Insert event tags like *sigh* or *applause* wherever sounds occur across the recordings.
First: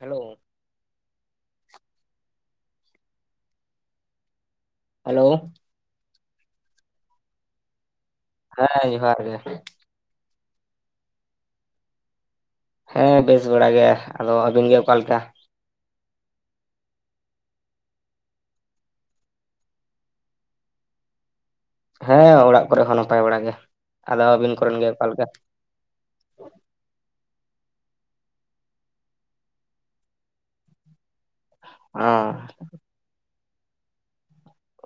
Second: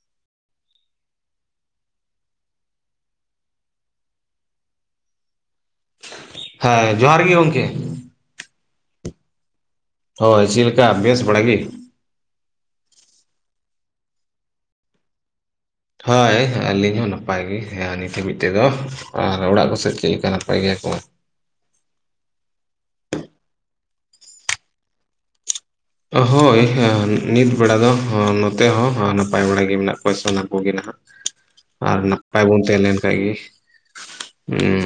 Hello, hello, ᱦᱮᱸ ᱡᱚᱦᱟᱨ ᱜᱤ ᱜᱚᱝᱠᱮ ᱾ ᱦᱮᱸ ᱡᱚᱦᱟᱨ ᱜᱮ ᱾ ᱦᱳᱭ ᱪᱤᱞᱠᱟ ᱵᱮᱥ ᱵᱟᱲᱟ ᱜᱤ? ᱦᱮᱸ ᱵᱮᱥ ᱵᱟᱲᱟ ᱜᱮ ᱟᱫᱚ ᱟᱹᱵᱤᱱ ᱜᱮ ᱚᱠᱟ ᱞᱮᱠᱟ? ᱦᱳᱭ ᱟᱹᱞᱤᱧ ᱦᱚᱸ ᱱᱟᱯᱟᱭ ᱜᱮ ᱦᱮᱸ ᱱᱤᱛ ᱦᱟᱹᱵᱤᱡ ᱛᱮᱫᱚ ᱟᱨ ᱚᱲᱟᱜ ᱠᱚ ᱥᱮᱫ ᱪᱮᱜ ᱞᱮᱠᱟ ᱱᱟᱯᱟᱭ ᱜᱮᱭᱟ ᱠᱚ? ᱦᱮᱸ ᱚᱲᱟᱜ ᱠᱚᱨᱮ ᱦᱚᱸ ᱱᱟᱯᱟᱭ ᱵᱟᱲᱟ ᱜᱮ ᱟᱫᱚ ᱟᱹᱵᱤᱱ ᱠᱚᱨᱮᱱ ᱜᱮ ᱚᱠᱟ ᱞᱮᱠᱟ? ᱦᱳᱭ ᱦᱮᱸ ᱱᱤᱛ ᱵᱮᱲᱟ ᱫᱚ ᱱᱚᱛᱮ ᱦᱚᱸ ᱱᱟᱯᱟᱭ ᱵᱮᱲᱟ ᱜᱮ ᱢᱮᱱᱟᱜ ᱠᱚᱣᱟ ᱥᱟᱱᱟᱢ ᱠᱚᱜᱮ ᱱᱟᱜ ᱾ ᱟᱨ ᱱᱟᱯᱟᱭ ᱚᱸ ᱵᱚᱱ ᱛᱮᱸ ᱞᱮᱱ ᱠᱷᱟᱱ ᱜ ᱦᱩᱸ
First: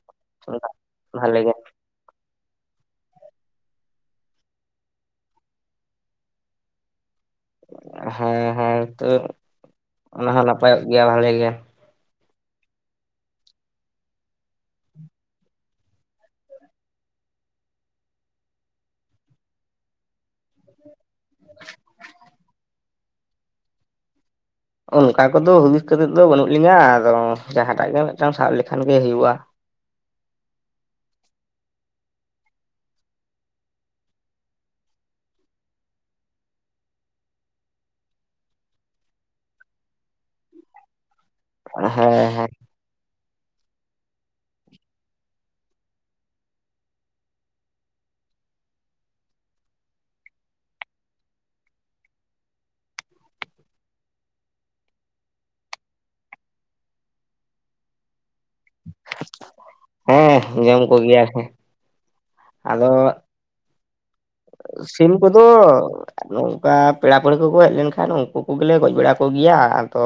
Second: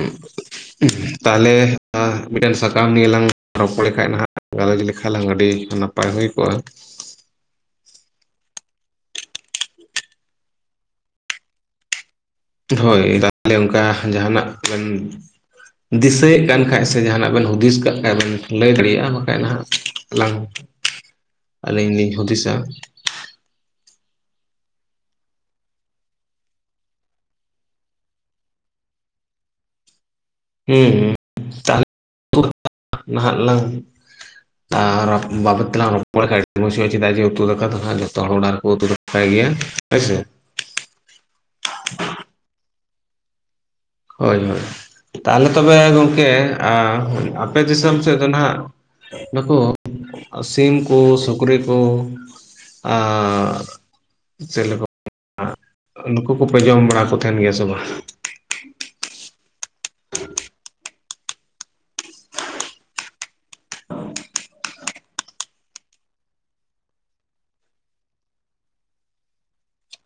*inaudible* ᱵᱷᱟᱞᱮ ᱜᱮ ᱛᱟᱦᱞᱮ, *inaudible* ᱢᱤᱴᱮᱱ ᱥᱟᱠᱟᱢ ᱱᱤᱭᱮ ᱞᱟᱝ ᱨᱚᱯᱚᱲ ᱠᱷᱟᱜ ᱱᱟᱦᱟᱜ ᱜᱟᱞᱚᱪ ᱞᱮᱠᱷᱟᱱ ᱞᱟᱝ ᱟᱹᱰᱤ ᱱᱟᱯ ᱯᱟᱭ ᱦᱩᱭ ᱠᱚᱜᱼᱟ ᱾ ᱦᱮᱸ ᱦᱮᱸ ᱛᱚ ᱚᱱᱟ ᱦᱚᱸ ᱱᱟᱯᱟᱭᱚᱜ ᱜᱮᱭᱟ ᱵᱷᱟᱞᱮ ᱜᱮ ᱾ ᱦᱳᱭ ᱛᱟᱦᱞᱮ ᱚᱝᱠᱟ ᱡᱟᱦᱟᱸᱱᱟᱜ ᱵᱤᱱ ᱫᱤᱥᱟᱹᱭᱮᱫ ᱠᱟᱱ ᱠᱷᱟᱱ ᱥᱮ ᱡᱟᱦᱟᱱᱟᱜ ᱵᱤᱱ ᱦᱩᱫᱤᱥ ᱠᱟᱜ ᱠᱷᱟᱱ ᱵᱤᱱ ᱞᱟᱹᱭ ᱫᱟᱲᱮᱭᱟᱜᱼᱟ ᱵᱟᱠᱷᱟᱱ ᱱᱟᱦᱟᱜ ᱞᱟᱝ ᱾ ᱟᱹᱞᱤᱧ ᱞᱤᱧ ᱦᱩᱸᱫᱤᱥᱟ ᱾ ᱚᱱᱠᱟ ᱠᱚᱫᱚ ᱦᱩᱫᱤᱥ ᱠᱷᱟᱛᱤᱨ ᱫᱚ ᱵᱟᱹᱱᱩᱜ ᱞᱤᱧᱟᱹ ᱟᱫᱚ ᱡᱟᱦᱟᱸᱴᱟᱜ ᱜᱮ ᱢᱤᱫᱴᱟᱝ ᱥᱟᱵ ᱞᱮᱠᱷᱟᱱ ᱜᱮ ᱦᱩᱭᱩᱜᱼᱟ ᱾ ᱦᱩᱸ ᱦᱩᱸ *inaudible* ᱱᱟᱦᱟᱜ ᱞᱟᱝ ᱾ ᱟᱨ ᱵᱟᱵᱚᱫ ᱛᱮᱞᱟᱞ ᱨᱚᱯᱚᱲ *inaudible* ᱪᱮᱫᱟᱜ ᱡᱮ ᱩᱛᱩ ᱫᱟᱠᱟ ᱫᱚ ᱦᱟᱸᱜ ᱡᱚᱛᱚ ᱦᱚᱲ ᱩᱛᱩ ᱛᱟᱭ ᱜᱮ ᱦᱳᱭᱥᱮ ᱾ ᱦᱮᱸ ᱦᱮᱸ ᱦᱳᱭ ᱦᱳᱭ ᱛᱟᱦᱞᱮ ᱛᱚᱵᱮ ᱜᱚᱝᱠᱮ ᱟᱯᱮ *inaudible* ᱟᱯᱮ ᱫᱤᱥᱚᱢ ᱥᱮᱫ ᱫᱚ ᱱᱟᱦᱟᱸᱜ ᱾ ᱱᱩᱠᱩ ᱥᱤᱢ ᱠᱩ ᱥᱩᱠᱨᱤ ᱠᱩ ᱾ ᱟᱨ *inaudible* ᱱᱩᱠᱩ ᱠᱚᱯᱮ ᱡᱚᱢ ᱵᱟᱲᱟ ᱠᱚ ᱛᱟᱦᱮᱱ ᱜᱮᱭᱟ ᱥᱮ ᱵᱟᱝᱼ? ᱦᱮᱸ ᱡᱚᱢ ᱠᱚᱜᱮᱭᱟ ᱞᱮ ᱾ ᱟᱫᱚ ᱥᱤᱢ ᱠᱚᱫᱚ ᱟᱫᱚ ᱱᱚᱝᱠᱟ ᱯᱮᱲᱟ ᱯᱟᱹᱲᱟᱹ ᱠᱚᱠᱚ ᱦᱮᱡ ᱞᱮᱱᱠᱷᱟᱱ ᱩᱱᱠᱩ ᱠᱚᱜᱮᱞᱮ ᱜᱚᱡ ᱵᱟᱲᱟ ᱠᱚᱜᱮᱭᱟ ᱟᱫᱚ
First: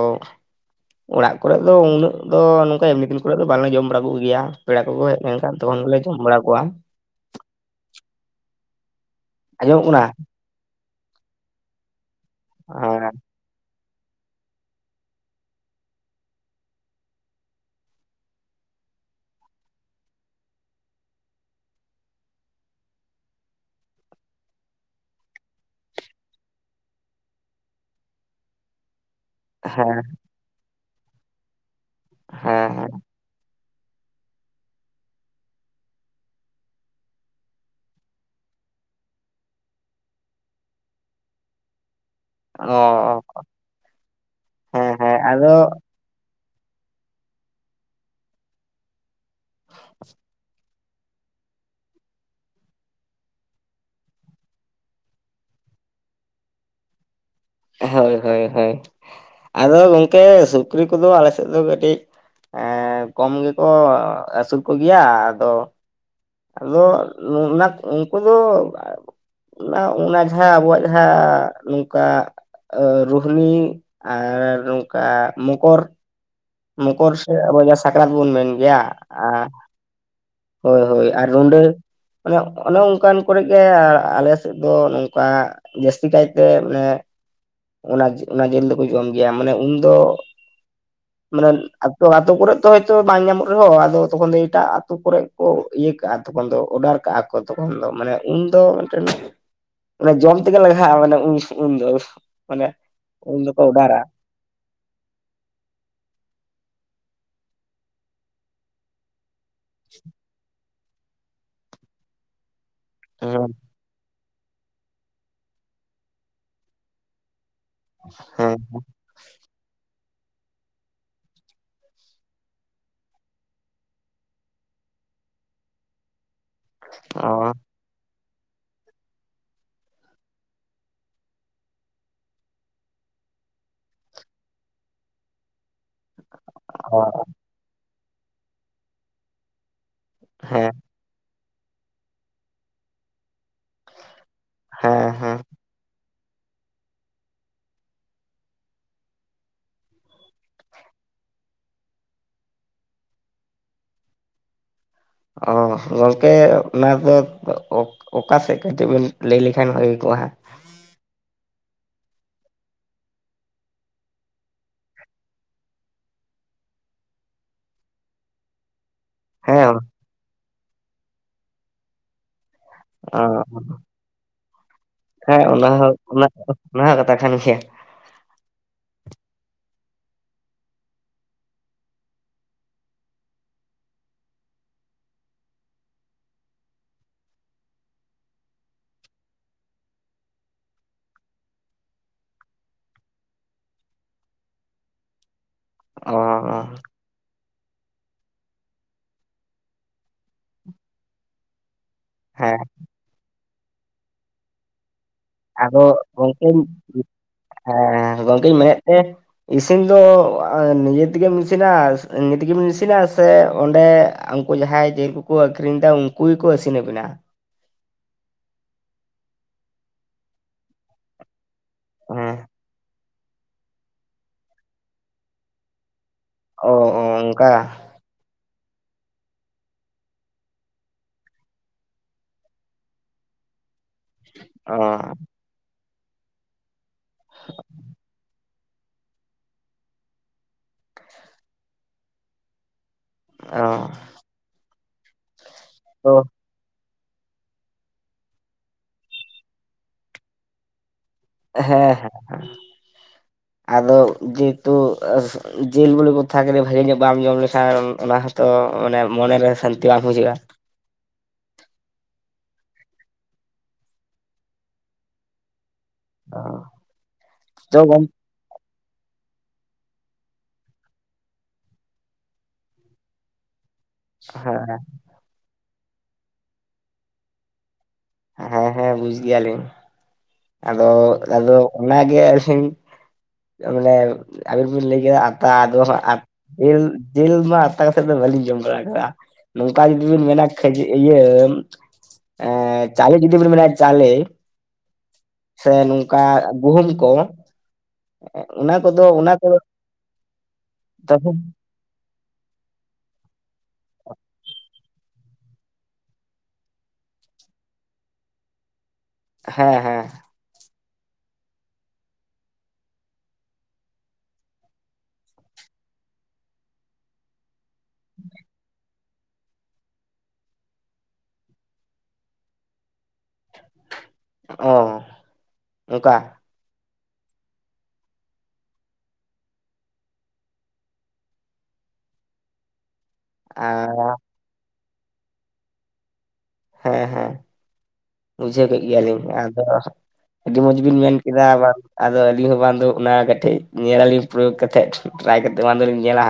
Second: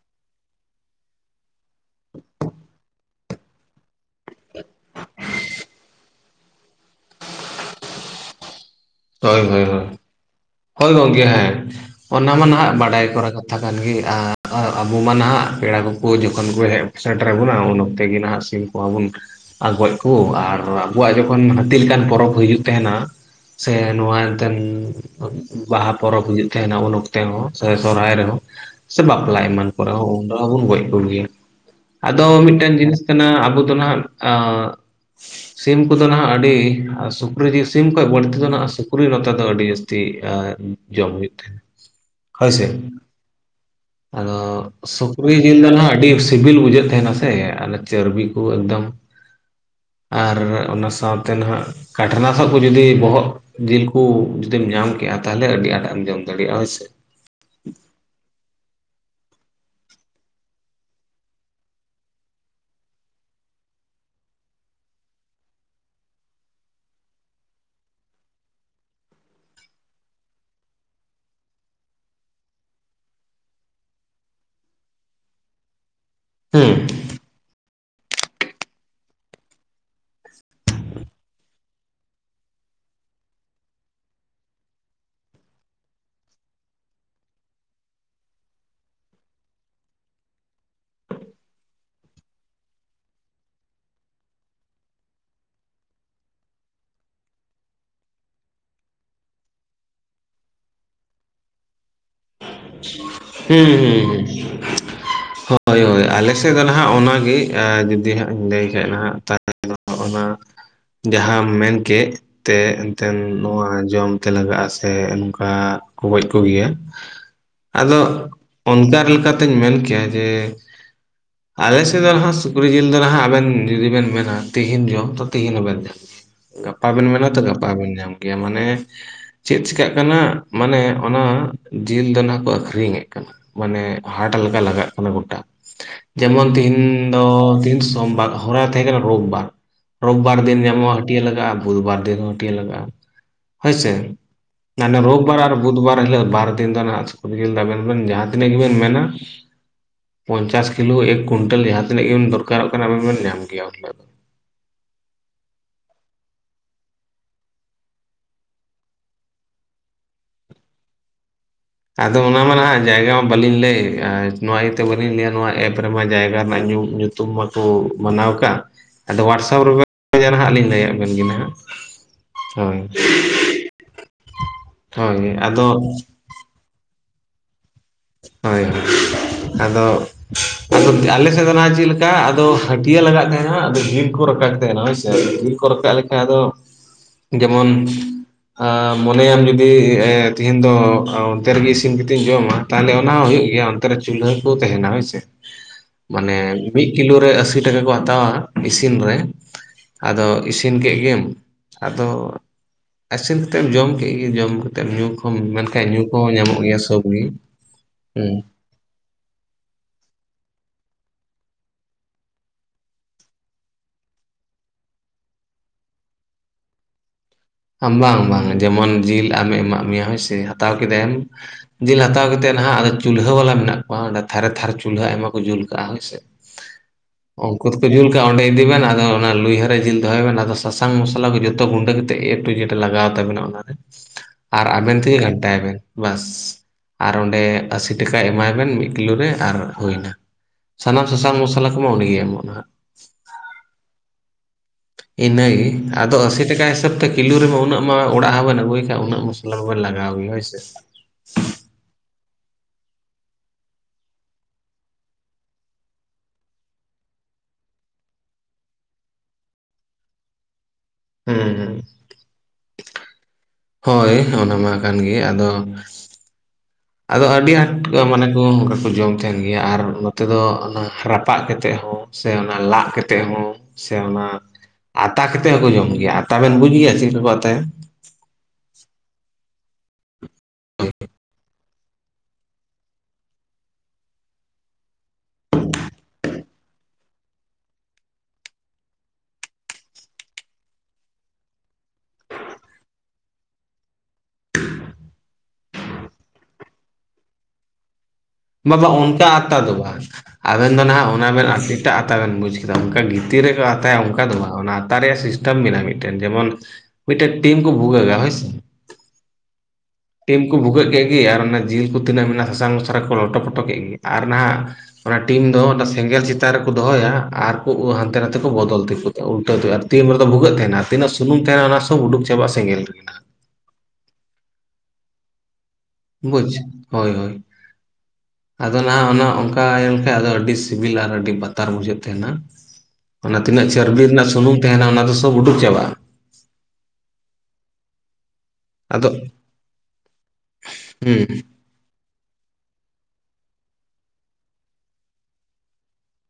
ᱚᱲᱟᱜ ᱠᱚᱨᱮᱫ ᱫᱚ ᱩᱱᱟᱹᱜ ᱫᱚ ᱱᱚᱝᱠᱟ ᱮᱢᱱᱤ ᱫᱤᱱ ᱠᱚᱨᱮ ᱫᱚ ᱵᱟᱝᱞᱮ ᱡᱚᱢ ᱵᱟᱲᱟ ᱠᱚ ᱜᱮᱭᱟ ᱾ ᱯᱮᱲᱟ ᱠᱚᱠᱚ ᱦᱮᱡ ᱞᱮᱱ ᱠᱷᱟᱱ ᱛᱚᱠᱷᱚᱱ ᱜᱮᱞᱮ ᱡᱚᱢ ᱵᱟᱲᱟ ᱠᱚᱣᱟ ᱾ ᱦᱳᱭ ᱦᱳᱭ ᱦᱳᱭ ᱟᱸᱡᱚᱢᱚᱜ ᱠᱟᱱᱟ ᱦᱳᱭ ᱜᱚᱢᱠᱮ ᱦᱮᱸ ᱚᱱᱟ ᱢᱟ ᱱᱟᱦᱟᱸᱜ ᱵᱟᱰᱟᱭ ᱦᱮᱸ ᱠᱚᱨᱟ ᱠᱟᱛᱷᱟ ᱠᱟᱱ ᱜᱮ ᱟᱨ ᱟᱵᱚ ᱢᱟ ᱱᱟᱦᱟᱜ ᱯᱮᱲᱟ ᱠᱚᱠᱚ ᱡᱚᱠᱷᱚᱱ ᱠᱚ ᱦᱮᱡ ᱥᱮᱴᱮᱨ ᱟᱵᱩᱱᱟ ᱩᱱ ᱚᱠᱛᱮ ᱜᱮ ᱱᱟᱦᱟᱜ ᱥᱤᱢ ᱾ ᱠᱚᱣᱟ ᱵᱩᱱ ᱜᱚᱡ ᱠᱩ ᱟᱨ ᱟᱵᱚᱣᱟᱜ ᱡᱚᱠᱷᱚᱱ ᱦᱟᱹᱛᱤ ᱞᱮᱠᱟᱱ ᱯᱚᱨᱚᱵᱽ ᱦᱩᱭᱩᱜ ᱛᱟᱦᱮᱱᱟ ᱾ ᱥᱮ ᱱᱚᱣᱟ ᱮᱱᱛᱮᱱ ᱵᱟᱦᱟ ᱯᱚᱨᱚᱵᱽ ᱦᱩᱭᱩᱜ ᱛᱟᱦᱮᱱᱟ ᱩᱱ ᱚᱠᱛᱮ ᱦᱚᱸ ᱥᱚᱭ ᱥᱚᱨᱦᱟᱭ ᱨᱮᱦᱚᱸ ᱾ ᱥᱮ ᱵᱟᱯᱞᱟ ᱮᱢᱟᱱ ᱠᱚᱨᱮ ᱦᱮᱸ ᱦᱚᱸ ᱩᱱ ᱫᱚ ᱵᱚᱱ ᱜᱚᱡ ᱠᱚ ᱜᱮᱭᱟ ᱾ ᱟᱫᱚ ᱦᱮᱸ ᱢᱤᱫᱴᱮᱱ ᱦᱮᱸ ᱡᱤᱱᱤᱥ ᱠᱟᱱᱟ ᱟᱵᱚ ᱫᱚ ᱱᱟᱦᱟᱜ ᱟᱸ ᱥᱤᱢ ᱠᱚᱫᱚ ᱱᱟᱦᱟᱜ ᱟᱹᱰᱤ, ᱥᱩᱠᱨᱤ ᱡᱤᱞ ᱥᱤᱢ ᱠᱷᱚᱡ ᱵᱟᱹᱲᱛᱤ ᱱᱚᱛᱮ ᱫᱚ ᱱᱟᱸᱜ ᱥᱩᱠᱨᱤ ᱱᱚᱛᱮ ᱫᱚ ᱟᱹᱰᱤ ᱡᱟᱹᱥᱛᱤ ᱡᱚᱢ ᱦᱩᱭᱩᱜ ᱛᱟᱦᱮᱱᱟ᱾ ᱦᱳᱭ ᱥᱮ ᱚ ᱟᱫᱚ ᱦᱮᱸ ᱦᱮᱸ ᱥᱩᱠᱨᱤ ᱟᱫᱚ ᱡᱤᱞ ᱫᱚ ᱱᱟᱦᱟᱜ ᱟᱹᱰᱤ ᱥᱤᱵᱤᱞ ᱵᱩᱡᱷᱟᱹᱜ ᱛᱟᱦᱮᱱᱟ ᱥᱮ ᱚᱱᱮ ᱪᱟᱨᱵᱤ ᱠᱩ ᱮᱠᱫᱚᱢ ᱟᱨ ᱚᱱᱟ ᱥᱟᱶᱛᱮ ᱱᱟᱦᱟᱜ ᱠᱟᱴᱨᱟ ᱥᱟᱜᱠᱚ ᱡᱩᱫᱤ ᱵᱚᱦᱚᱜ ᱡᱤᱞ ᱠᱩ ᱡᱩᱫᱤᱢ ᱧᱟᱢ ᱠᱮᱜ-ᱟ ᱛᱟᱦᱞᱮ ᱟᱹᱰᱤ ᱟᱸᱴ-ᱟᱜ ᱮᱢ ᱡᱚᱢ ᱫᱟᱲᱮᱭᱟᱜᱼᱟ ᱦᱳᱭᱥᱮ ᱦᱳᱭ ᱦᱳᱭ ᱦᱳᱭ ᱟᱫᱚ ᱜᱚᱢᱠᱮ ᱥᱩᱠᱨᱤ ᱠᱚᱫᱚ ᱟᱞᱮ ᱥᱮᱫ ᱫᱚ ᱠᱟᱹᱴᱤᱡ ᱮᱸ ᱠᱚᱢ ᱜᱮᱠᱚ ᱟᱹᱥᱩᱞ ᱠᱚᱜᱮᱭᱟ ᱟᱫᱚ ᱟᱫᱚ ᱱᱚ-ᱚᱱᱟ ᱩᱱᱠᱩ ᱫᱚ ᱚᱱᱟ ᱚᱱᱟ ᱡᱟᱦᱟᱸ ᱟᱵᱚᱣᱟᱜ ᱡᱟᱦᱟᱸ ᱱᱚᱝᱠᱟ ᱨᱩᱦᱱᱤ ᱟᱨ ᱱᱚᱝᱠᱟ ᱢᱚᱠᱚᱨ ᱦᱩᱸ ᱢᱚᱠᱚᱨ ᱥᱮ ᱟᱵᱚ ᱡᱟᱦᱟᱸ ᱥᱟᱠᱨᱟᱛ ᱵᱚᱱ ᱢᱮᱱ ᱜᱮᱭᱟ ᱦᱳᱭ ᱦᱳᱭ ᱟᱨ ᱨᱩᱸᱰᱟᱹ᱾ ᱚᱱᱮ ᱚᱱᱮ ᱚᱝᱠᱟᱱ ᱠᱚᱨᱮ ᱜᱮ ᱟᱞᱮ ᱥᱮᱫ ᱫᱚ ᱱᱚᱝᱠᱟ ᱡᱟᱹᱥᱛᱤ ᱠᱟᱭᱛᱮ ᱢᱟᱱᱮ ᱚᱱᱟ, ᱚᱱᱟ ᱡᱤᱞ ᱫᱚᱠᱚ ᱡᱚᱢ ᱜᱮᱭᱟ ᱢᱟᱱᱮ ᱩᱱ ᱫᱚ ᱢᱟᱱᱮ ᱟᱛᱳ, ᱟᱛᱳ ᱠᱚᱨᱮᱜ ᱛᱚ ᱦᱚᱭᱛᱚ ᱵᱟᱝ ᱧᱟᱢᱚᱜ ᱨᱮᱦᱚᱸ ᱟᱫᱚ ᱛᱚᱠᱷᱚᱱ ᱫᱚ ᱮᱴᱟᱜ ᱟᱛᱳ ᱠᱚᱨᱮᱜ ᱠᱚ ᱤᱭᱟᱹ ᱠᱟᱜᱼᱟ ᱛᱚᱠᱷᱚᱱ ᱫᱚ ᱚᱰᱟᱨ ᱠᱟᱜᱼᱟ ᱠᱚ ᱛᱚᱠᱷᱚᱱ ᱫᱚ ᱢᱟᱱᱮ ᱩᱱᱫᱚ ᱢᱤᱫᱴᱮᱱ ᱢᱟᱱᱮ ᱡᱚᱢ ᱛᱮᱜᱮ ᱞᱟᱸᱜᱷᱟᱼᱟ ᱢᱟᱱᱮ ᱩᱱ ᱫᱚ᱾ ᱢᱟᱱᱮ ᱦᱩᱸ ᱦᱩᱸ ᱦᱩᱸ ᱦᱳᱭ ᱦᱳᱭ ᱟᱞᱮᱥᱮᱜ ᱫᱚ ᱱᱟᱸᱦᱟᱜ ᱚᱱᱟᱜᱮ ᱡᱩᱫᱤ ᱦᱟᱸᱜ ᱤᱧ ᱞᱟᱹᱭ ᱠᱷᱟᱡ ᱱᱟᱸᱦᱟᱜ *unintelligible* ᱚᱱᱟ ᱡᱟᱦᱟᱸᱢ ᱢᱮᱱ ᱠᱮᱜ ᱛᱮ ᱮᱱᱛᱮᱫ ᱦᱮᱸ ᱱᱚᱣᱟ ᱡᱚᱢ ᱛᱮ ᱞᱟᱜᱟᱜᱼᱟ ᱥᱮ ᱱᱚᱝᱠᱟ ᱠᱚ ᱜᱚᱡ ᱠᱚ ᱜᱮᱭᱟ ᱟᱫᱚ ᱦᱮᱸ ᱚᱱᱠᱟ ᱞᱮᱠᱟᱛᱤᱧ ᱢᱮᱱ ᱠᱮᱭᱟ ᱡᱮ ᱟᱞᱮᱥᱮᱫ ᱫᱚ ᱱᱟᱦᱟᱜ ᱥᱩᱠᱨᱤ ᱡᱤᱞ ᱫᱚ ᱱᱟᱸᱦᱟᱜ ᱟᱵᱮᱱ ᱡᱩᱫᱤ ᱵᱮᱱ ᱢᱮᱱᱟ ᱛᱤᱦᱤᱧ ᱡᱚᱢ ᱛᱚ ᱛᱤᱦᱤᱧ ᱦᱚᱸᱵᱮᱱ ᱜᱟᱯᱟ ᱵᱤᱱ ᱢᱮᱱᱟ ᱛᱚ ᱚ ᱜᱟᱯᱟ ᱵᱤᱱ ᱧᱟᱢᱟ ᱜᱮᱭᱟ ᱢᱟᱱᱮ ᱪᱮᱫ ᱪᱤᱠᱟᱜ ᱠᱟᱱᱟ ᱢᱟᱱᱮ ᱚᱱᱟ ᱡᱤᱞ ᱫᱚ ᱠᱚ ᱟᱹᱠᱷᱨᱤᱧᱮᱜ ᱠᱟᱱᱟ ᱢᱟᱱᱮ ᱦᱟᱴ ᱞᱮᱠᱟ ᱞᱟᱜᱟᱜ ᱠᱟᱱᱟ ᱜᱚᱴᱟ᱾ ᱡᱮᱢᱚᱱ ᱛᱤᱦᱤᱧ ᱫᱚ ᱚ ᱛᱦᱤᱱ ᱥᱳᱢᱵᱟᱨ ᱦᱚᱨᱟ ᱛᱟᱦᱮᱸ ᱠᱟᱱᱟ ᱨᱳᱵ ᱵᱟᱨ᱾ ᱨᱳᱵ ᱵᱟᱨ ᱫᱤᱱ ᱦᱮᱸ ᱧᱟᱢᱚᱜ-ᱟ ᱦᱟᱹᱴᱭᱟᱹ ᱞᱟᱜᱟᱜᱼᱟ, ᱵᱩᱫ ᱵᱟᱨ ᱫᱤᱱ ᱦᱚᱸ ᱦᱟᱹᱴᱭᱟᱹ ᱞᱟᱜᱟᱜᱼᱟ ᱦᱳᱭ ᱥᱮ ᱛᱟᱱᱦᱮ ᱦᱮᱸ ᱨᱳᱵ ᱦᱮᱸ ᱵᱟᱨ ᱟᱨ ᱵᱩᱫ ᱵᱟᱨ ᱦᱤᱞᱚᱜ ᱵᱟᱨ ᱫᱤᱱ ᱫᱚ ᱱᱟᱸᱦᱟᱜ ᱥᱩᱠᱨᱤ ᱡᱤᱞ ᱫᱚ ᱟᱵᱮᱱ ᱵᱮᱱ ᱡᱟᱦᱟᱸ ᱛᱤᱱᱟᱹᱜ ᱜᱮᱵᱮᱱ ᱢᱮᱱᱟ ᱯᱚᱧᱪᱟᱥ ᱠᱤᱞᱳ ᱮᱠ ᱠᱩᱭᱱᱴᱳᱞ ᱡᱟᱦᱟᱸ ᱛᱤᱱᱟᱹᱜ ᱜᱮᱵᱤᱱ ᱫᱚᱨᱠᱟᱨᱚᱜ ᱠᱟᱱᱟ ᱟᱵᱮᱱ ᱵᱮᱱ ᱧᱟᱢ ᱜᱮᱭᱟ ᱢᱚᱴᱟ ᱢᱩᱴᱤ ᱚ ᱜᱟᱝᱠᱮ ᱚᱱᱟ ᱫᱚ ᱚᱠᱟ ᱥᱮᱜ ᱠᱟᱹᱴᱤᱡ ᱵᱤᱱ ᱞᱟᱹᱭ ᱞᱮᱠᱷᱟᱱ ᱵᱷᱟᱜᱮ ᱠᱚᱜᱼᱟ᱾ ᱟᱫᱚ ᱚᱱᱟ ᱢᱟ ᱱᱟᱦᱟᱜ ᱡᱟᱭᱜᱟ ᱢᱟ ᱵᱟᱹᱞᱤᱧ ᱞᱟᱹᱭ ᱮᱜ-ᱟ ᱱᱚᱣᱟ ᱤᱭᱟᱹᱛᱮ ᱵᱟᱹᱞᱤᱧ ᱞᱟᱹᱭᱟ ᱱᱚᱣᱟ ᱮᱯ ᱨᱮᱢᱟ ᱡᱟᱭᱜᱟ ᱨᱮᱱᱟᱜ ᱧᱩᱢ ᱧᱩᱛᱩ ᱛᱩᱢ ᱢᱟᱠᱚ ᱢᱟᱱᱟᱣ ᱠᱟᱜ᱾ ᱟᱫᱚ ᱦᱳᱣᱟᱴᱥᱟᱯ ᱦᱮᱸ ᱚ *inaudible* ᱱᱟᱦᱟᱜ ᱞᱤᱧ ᱞᱟᱹᱭᱟ ᱵᱮᱱ ᱜᱮ ᱱᱟᱦᱟᱜ, ᱦᱳᱭ ᱚ ᱦᱳᱭ ᱦᱮᱸ ᱟᱫᱚ ᱚᱱᱟ ᱦᱚᱸ ᱚᱱᱟ ᱦᱚᱸ ᱠᱟᱛᱷᱟ ᱠᱟᱱ ᱜᱮᱭᱟ ᱦᱳᱭ ᱟᱫᱚ ᱟᱫᱚ ᱟᱞᱮ ᱥᱮᱫ ᱫᱚ ᱱᱟᱦᱟᱜ ᱪᱤᱜᱞᱮᱠᱟ ᱟᱫᱚ ᱦᱟᱹᱴᱭᱟᱹ ᱞᱟᱜᱟᱜ ᱛᱟᱦᱮᱱᱟ ᱟᱫᱚ ᱡᱤᱞ ᱠᱚ ᱨᱟᱠᱟᱵ ᱛᱟᱦᱮᱱᱟ ᱦᱳᱭ ᱥᱮ ᱠᱚ ᱨᱟᱠᱟᱜ ᱞᱮᱠᱷᱟᱡ ᱟᱫᱚ ᱡᱮᱢᱚᱱ ᱟ ᱢᱚᱱᱮᱭᱟᱢ ᱡᱩᱫᱤ ᱛᱤᱦᱤᱧ ᱫᱚ ᱚᱱᱛᱮ ᱨᱮᱜᱮ ᱤᱥᱤᱱ ᱠᱟᱛᱮᱤᱧ ᱡᱚᱢᱟ ᱛᱟᱦᱚᱞᱮ ᱚᱱᱟ ᱦᱚᱸ ᱦᱩᱭᱩᱜ ᱜᱮᱭᱟ ᱚᱱᱛᱮ ᱨᱮ ᱪᱩᱞᱦᱟᱹ ᱠᱚ ᱛᱟᱸᱦᱮᱱᱟ ᱦᱚᱭᱥᱮ, ᱚ ᱢᱟᱱᱮ ᱢᱤᱫᱼᱼ ᱠᱤᱞᱳ ᱨᱮ ᱟᱥᱤ ᱴᱟᱠᱟ ᱠᱚ ᱦᱟᱛᱟᱣᱟ ᱤᱥᱤᱱ ᱨᱮ ᱾ ᱟᱫᱚ ᱤᱥᱤᱱ ᱠᱮᱫ ᱜᱮᱢ, ᱟᱫᱚᱼᱼ ᱦᱮᱸ ᱾ ᱤᱥᱤᱱ ᱠᱟᱛᱮᱫ ᱡᱚᱢ ᱠᱮᱫ ᱜᱮ, ᱡᱚᱢ ᱠᱟᱛᱮᱫ ᱧᱩ ᱠᱚᱦᱚᱢ ᱟᱫᱚ ᱢᱮᱱᱠᱷᱟᱱ ᱧᱩ ᱠᱚᱦᱚᱸ ᱜᱚᱝᱠᱮᱧ ᱧᱟᱢᱚᱜ ᱜᱮᱭᱟ ᱥᱚᱵᱽ ᱜᱮ ᱾ ᱦᱮᱸ ᱜᱚᱝᱠᱮᱧ ᱢᱮᱱᱮᱫ ᱛᱮᱦᱮᱸᱫᱼᱼ ᱤᱥᱤᱱ ᱫᱚ ᱮ ᱱᱤᱡᱮ ᱛᱮᱜᱮᱢ ᱤᱥᱤᱱᱟ ᱱᱤᱡᱮ ᱛᱮᱜᱮᱢ ᱤᱥᱤᱱᱟ ᱥᱮ ᱚᱸᱰᱮ ᱟᱹᱼᱼ ᱟᱠᱩ ᱡᱟᱦᱟᱸᱭ ᱡᱤᱞ ᱠᱚᱠᱚ ᱟᱹᱠᱷᱨᱤᱧ ᱮᱫᱟ ᱩᱱᱠᱩ ᱜᱮᱠᱚ ᱤᱥᱤᱱᱟ ᱵᱤᱱᱟ? ᱵᱟᱝ ᱵᱟᱝ ᱡᱮᱢᱚᱱ ᱡᱤᱞ ᱟᱢᱮ ᱮᱢᱟᱜ ᱢᱮᱭᱟ ᱦᱳᱭ ᱥᱮ, ᱦᱟᱛᱟᱣ ᱠᱮᱫᱟᱭᱟᱢᱼᱼ ᱡᱤᱞ ᱦᱟᱛᱟᱣ ᱦᱮᱸ ᱠᱟᱛᱮᱫ ᱱᱟᱦᱟᱸᱜ ᱟᱫᱚ ᱪᱩᱞᱦᱟᱹ ᱵᱟᱞᱟ ᱢᱮᱱᱟᱜ ᱠᱚᱣᱟ ᱚᱸᱰᱮ ᱛᱷᱟᱨᱮ ᱛᱷᱟᱨᱮ ᱪᱩᱞᱦᱟᱹ ᱟᱭᱢᱟ ᱠᱚ ᱡᱩᱞ ᱠᱟᱜᱼᱟ ᱦᱳᱭᱥᱮ ᱚ ᱚ ᱾ ᱚᱱᱠᱟ ᱩᱱᱠᱩᱼᱼ ᱡᱩᱞ ᱠᱟᱜᱼᱟ, ᱚᱸᱰᱮ ᱤᱫᱤ ᱵᱮᱱ ᱟᱫᱚ ᱚᱱᱟ ᱞᱩᱭᱦᱟᱹᱨᱮ ᱡᱤᱞ ᱫᱚᱦᱚᱭ ᱵᱮᱱ, ᱟᱫᱚ ᱥᱟᱥᱟᱝ ᱢᱚᱥᱞᱟ ᱠᱚ ᱡᱚᱛᱚ ᱜᱩᱸᱰᱟᱹᱼᱼ ᱮᱰᱩᱠᱮᱴ ᱞᱟᱜᱟᱣ ᱛᱵᱮᱱᱟ ᱚᱱᱟᱨᱮ, ᱟᱨ ᱚ ᱟᱵᱮᱱ ᱛᱮᱜᱮ ᱜᱷᱟᱱᱴᱟᱭ ᱵᱮᱱ ᱵᱟᱥ ᱾ ᱟᱨ ᱚᱸᱰᱮ ᱟᱥᱤ ᱴᱟᱠᱟ ᱮᱢᱟᱭ ᱵᱮᱱ ᱢᱤᱫᱼᱼ ᱠᱤᱞᱳ ᱨᱮ ᱟᱨ ᱦᱩᱭ ᱮᱱᱟ, ᱥᱟᱱᱟᱢ ᱥᱟᱥᱟᱝ ᱢᱚᱥᱞᱟ ᱠᱚᱢᱟ ᱚᱸᱰᱮ ᱜᱮᱭ ᱮᱢᱚᱜ ᱟᱭ ᱱᱟᱦᱟᱜ ᱾ ᱚ ᱾ ᱤᱱᱟᱹ ᱜᱤ, ᱟᱫᱚ ᱟᱥᱤᱼᱼ ᱟᱹᱥᱤ ᱴᱟᱠᱟ ᱦᱤᱥᱟᱹᱵᱽ ᱛᱮ ᱠᱤᱞᱳ ᱨᱮᱢᱟ ᱩᱱᱟᱹᱜ ᱢᱟ ᱚᱲᱟᱜ ᱦᱚᱸᱵᱮᱱ ᱟᱹᱜᱩᱭ ᱠᱷᱟᱱ ᱩᱱᱟᱹᱜ ᱢᱚᱥᱞᱟ ᱵᱟᱵᱮᱱ ᱞᱟᱜᱟᱣ ᱜᱮᱭᱟ ᱦᱳᱭᱥ ᱥᱮ ᱾ ᱦᱮᱸ ᱦᱮᱸ ᱦᱮᱸ *unintelligible* *inaudible* ᱾ ᱟᱫᱚ ᱡᱮᱦᱮᱛᱩ ᱮᱜ *unintelligible* ᱡᱤᱞ ᱵᱚᱞᱮ ᱠᱚᱛᱷᱟ ᱠᱮᱫ ᱵᱷᱟᱹᱜᱤ ᱧᱚᱜ ᱵᱟᱢ ᱡᱚᱢ ᱞᱮᱠᱷᱟᱱ ᱚᱱᱟ ᱦᱚᱸᱼᱼ ᱛᱚ ᱢᱟᱱᱮ ᱢᱚᱱᱮᱨᱮ ᱥᱟᱱᱛᱤ ᱵᱟᱝ ᱵᱩᱡᱷᱟᱹᱜᱼᱟ ᱾ ᱦᱩᱸᱻ, ᱦᱳᱭ ᱚᱱᱟ ᱢᱟ ᱠᱟᱱ ᱜᱮ ᱟᱫᱚᱼᱼ ᱚ ᱾ ᱟᱫᱚ ᱟᱹᱰᱤ ᱟᱸᱴ ᱢᱟᱱᱮᱼᱼ ᱠᱚ ᱚᱱᱠᱟ ᱠᱚ ᱡᱚᱢ ᱛᱟᱸᱦᱮᱱ ᱜᱮᱭᱟ, ᱟᱨ ᱱᱚᱛᱮ ᱫᱚ ᱨᱟᱯᱟᱜ ᱠᱟᱛᱮᱜ ᱦᱚᱸ ᱥᱮ ᱚᱱᱟ ᱞᱟᱜ ᱠᱟᱛᱮᱜ ᱦᱚᱸᱼᱼ ᱥᱮ ᱚᱱᱟ ᱦᱮᱸ ᱟᱛᱟ ᱠᱟᱛᱮ ᱦᱚᱸᱠᱚ ᱡᱚᱢ ᱜᱮᱭᱟ, ᱟᱛᱟ ᱵᱮᱱ ᱵᱩᱡᱽ ᱜᱮᱭᱟ ᱥᱮ ᱪᱮᱫ ᱞᱮᱠᱟ ᱠᱚ ᱟᱛᱟᱭᱟ? ᱦᱮᱸ ᱦᱮᱸ ᱵᱩᱡᱽ ᱜᱮᱭᱟᱞᱤᱧ, ᱟᱫᱚ ᱟᱫᱚ ᱚᱱᱟᱜᱮ ᱟᱹᱞᱤᱧᱼᱼ ᱢᱟᱱᱮ ᱟᱹᱵᱤᱱ ᱵᱤᱱ ᱞᱟᱹᱭ ᱠᱮ ᱟᱠᱟᱫ ᱫᱚ ᱦᱟᱸᱜ ᱟᱜᱼᱼ ᱡᱮᱞ ᱡᱮᱞ ᱢᱟ ᱟᱛᱟ ᱠᱟᱛᱮ ᱢᱟ ᱵᱟᱹᱞᱤᱧ ᱡᱚᱢ ᱵᱟᱲᱟ ᱠᱟᱫᱟ ᱾ ᱱᱚᱝᱠᱟ ᱡᱩᱫᱤ ᱵᱤᱱ ᱢᱮᱱᱟ ᱠᱷᱟᱹ ᱤᱭᱟᱹ ᱮ ᱪᱟᱞᱮ ᱡᱩᱫᱤ ᱵᱤᱱ ᱢᱮᱱᱟ ᱡᱟᱞᱮᱼᱼ *unintelligible* ᱥᱮ ᱱᱚᱝᱠᱟ ᱜᱩᱦᱩᱢ ᱠᱚ ᱾ ᱵᱟᱝ ᱵᱟᱝ ᱚᱱᱠᱟ ᱠᱚᱫᱚ ᱟᱛᱟ ᱫᱚ ᱵᱟᱝ, ᱟᱵᱮᱱ ᱫᱚ ᱱᱟᱦᱟᱜ ᱚᱱᱟ ᱟᱛᱟ ᱫᱚ ᱮᱴᱟᱜ ᱟᱛᱟ ᱵᱮᱱ ᱵᱩᱡᱽ ᱠᱮᱫᱟ, ᱟᱨ ᱮᱴᱟᱜ ᱟᱛᱟᱽ ᱵᱮᱱ ᱵᱩᱡᱽ ᱠᱮᱫᱟ, ᱚᱱᱠᱟᱱ ᱜᱤ *unintelligible* ᱾ ᱛᱤ ᱨᱮᱠᱚ ᱟᱛᱟᱭᱟ ᱚᱱᱠᱟ ᱫᱚ ᱵᱟᱝ, ᱚᱱᱟ ᱟᱛᱟ ᱨᱮᱭᱟᱜ ᱜᱤᱥᱼᱼ ᱢᱤᱫᱮᱱ ᱵᱮᱱᱟ ᱢᱤᱫᱴᱮᱱ ᱡᱮᱢᱚᱱ ᱢᱤᱫᱴᱮᱱ ᱴᱤᱢ ᱠᱚ ᱵᱷᱩᱜᱟᱹᱜᱟ ᱦᱳᱭ ᱥᱮᱼᱼ ᱦᱮᱸ ᱦᱮᱸ ᱾ ᱴᱤᱢ ᱠᱚ ᱵᱷᱩᱜᱟᱹᱜ ᱠᱮᱫ ᱜᱮ, ᱟᱨ ᱚᱱᱟ ᱡᱤᱞ ᱠᱚ ᱛᱤᱱᱟᱹᱜ ᱢᱮᱱᱟᱜᱼᱟ ᱥᱟᱥᱟᱝ ᱢᱚᱥᱞᱟ ᱠᱚ ᱞᱚᱴᱚ ᱯᱚᱴᱚ ᱠᱮᱫ ᱜᱮ ᱟᱨ ᱱᱟᱦᱟᱜᱼᱼ ᱚᱱᱟ ᱴᱤᱢ ᱫᱚ ᱚᱱᱟ ᱥᱮᱸᱜᱮᱞ ᱪᱮᱛᱟᱱ ᱨᱮᱠᱚ ᱫᱚᱦᱚᱭᱟ, ᱟᱨᱠᱩ ᱦᱟᱱᱛᱮ ᱱᱟᱛᱮ ᱠᱚ ᱵᱚᱫᱚᱞ ᱛᱮᱠᱚᱼᱼ ᱩᱞᱴᱟᱹ ᱫᱚ ᱦᱩᱭᱩᱜᱼᱟ ᱛᱤ ᱨᱮᱫᱚ ᱵᱷᱩᱜᱟᱹᱜ ᱛᱟᱸᱦᱮᱱᱟ ᱛᱤᱱᱟᱹᱜ ᱥᱩᱱᱩᱢ ᱛᱟᱸᱦᱮᱱᱟ ᱚᱱᱟ ᱥᱩᱜ ᱩᱰᱩᱠ ᱪᱟᱵᱟᱜᱼᱟ ᱥᱮᱸᱜᱮᱞ ᱨᱮᱼᱼ ᱚ, ᱚᱱᱠᱟᱼᱼ *unintelligible* ᱦᱳᱭ ᱦᱳᱭ ᱾ ᱟᱫᱚ ᱱᱟᱦᱟᱜ ᱚᱱᱠᱟ ᱦᱩᱭ ᱞᱮᱠᱟᱡ ᱟᱹᱰᱤ ᱥᱤᱵᱤᱞᱟ ᱟᱨ ᱟᱹᱰᱤ ᱵᱟᱛᱟᱨ ᱵᱩᱡᱷᱟᱹᱜ ᱛᱟᱸᱦᱮᱱᱟ ᱾ ᱚᱱᱟ ᱛᱤᱱᱟᱹᱜ ᱟᱨ ᱪᱚᱨᱵᱤ ᱨᱮᱱᱟᱜ ᱥᱩᱱᱩᱢ ᱛᱟᱸᱦᱮᱱᱟ ᱚᱱᱟ ᱫᱚ ᱥᱚᱵᱽ ᱩᱰᱩᱠ ᱪᱟᱵᱟᱜᱼᱟ ᱾ ᱦᱮᱸ ᱦᱮᱸ ᱾ ᱵᱩᱡᱷᱟᱹᱣ ᱠᱮᱫ ᱟᱫᱚ ᱜᱮᱭᱟᱞᱤᱧ ᱟᱫᱚ, ᱟᱹᱰᱤ ᱢᱚᱡᱽ ᱵᱤᱱ ᱢᱮᱱ ᱦᱩᱸ ᱠᱮᱫᱟ ᱵᱟᱝ ᱟᱫᱚ ᱟᱹᱞᱤᱧ ᱦᱚᱸ ᱵᱟᱝ ᱫᱚ ᱚᱱᱟ ᱠᱟᱹᱴᱤᱡ ᱧᱮᱞ ᱞᱟᱞᱤᱧ ᱯᱨᱚᱭᱳᱜ ᱠᱟᱛᱮᱫ ᱴᱨᱟᱭ ᱠᱟᱛᱮ ᱫᱚᱞᱤᱧ ᱧᱮᱞᱟ,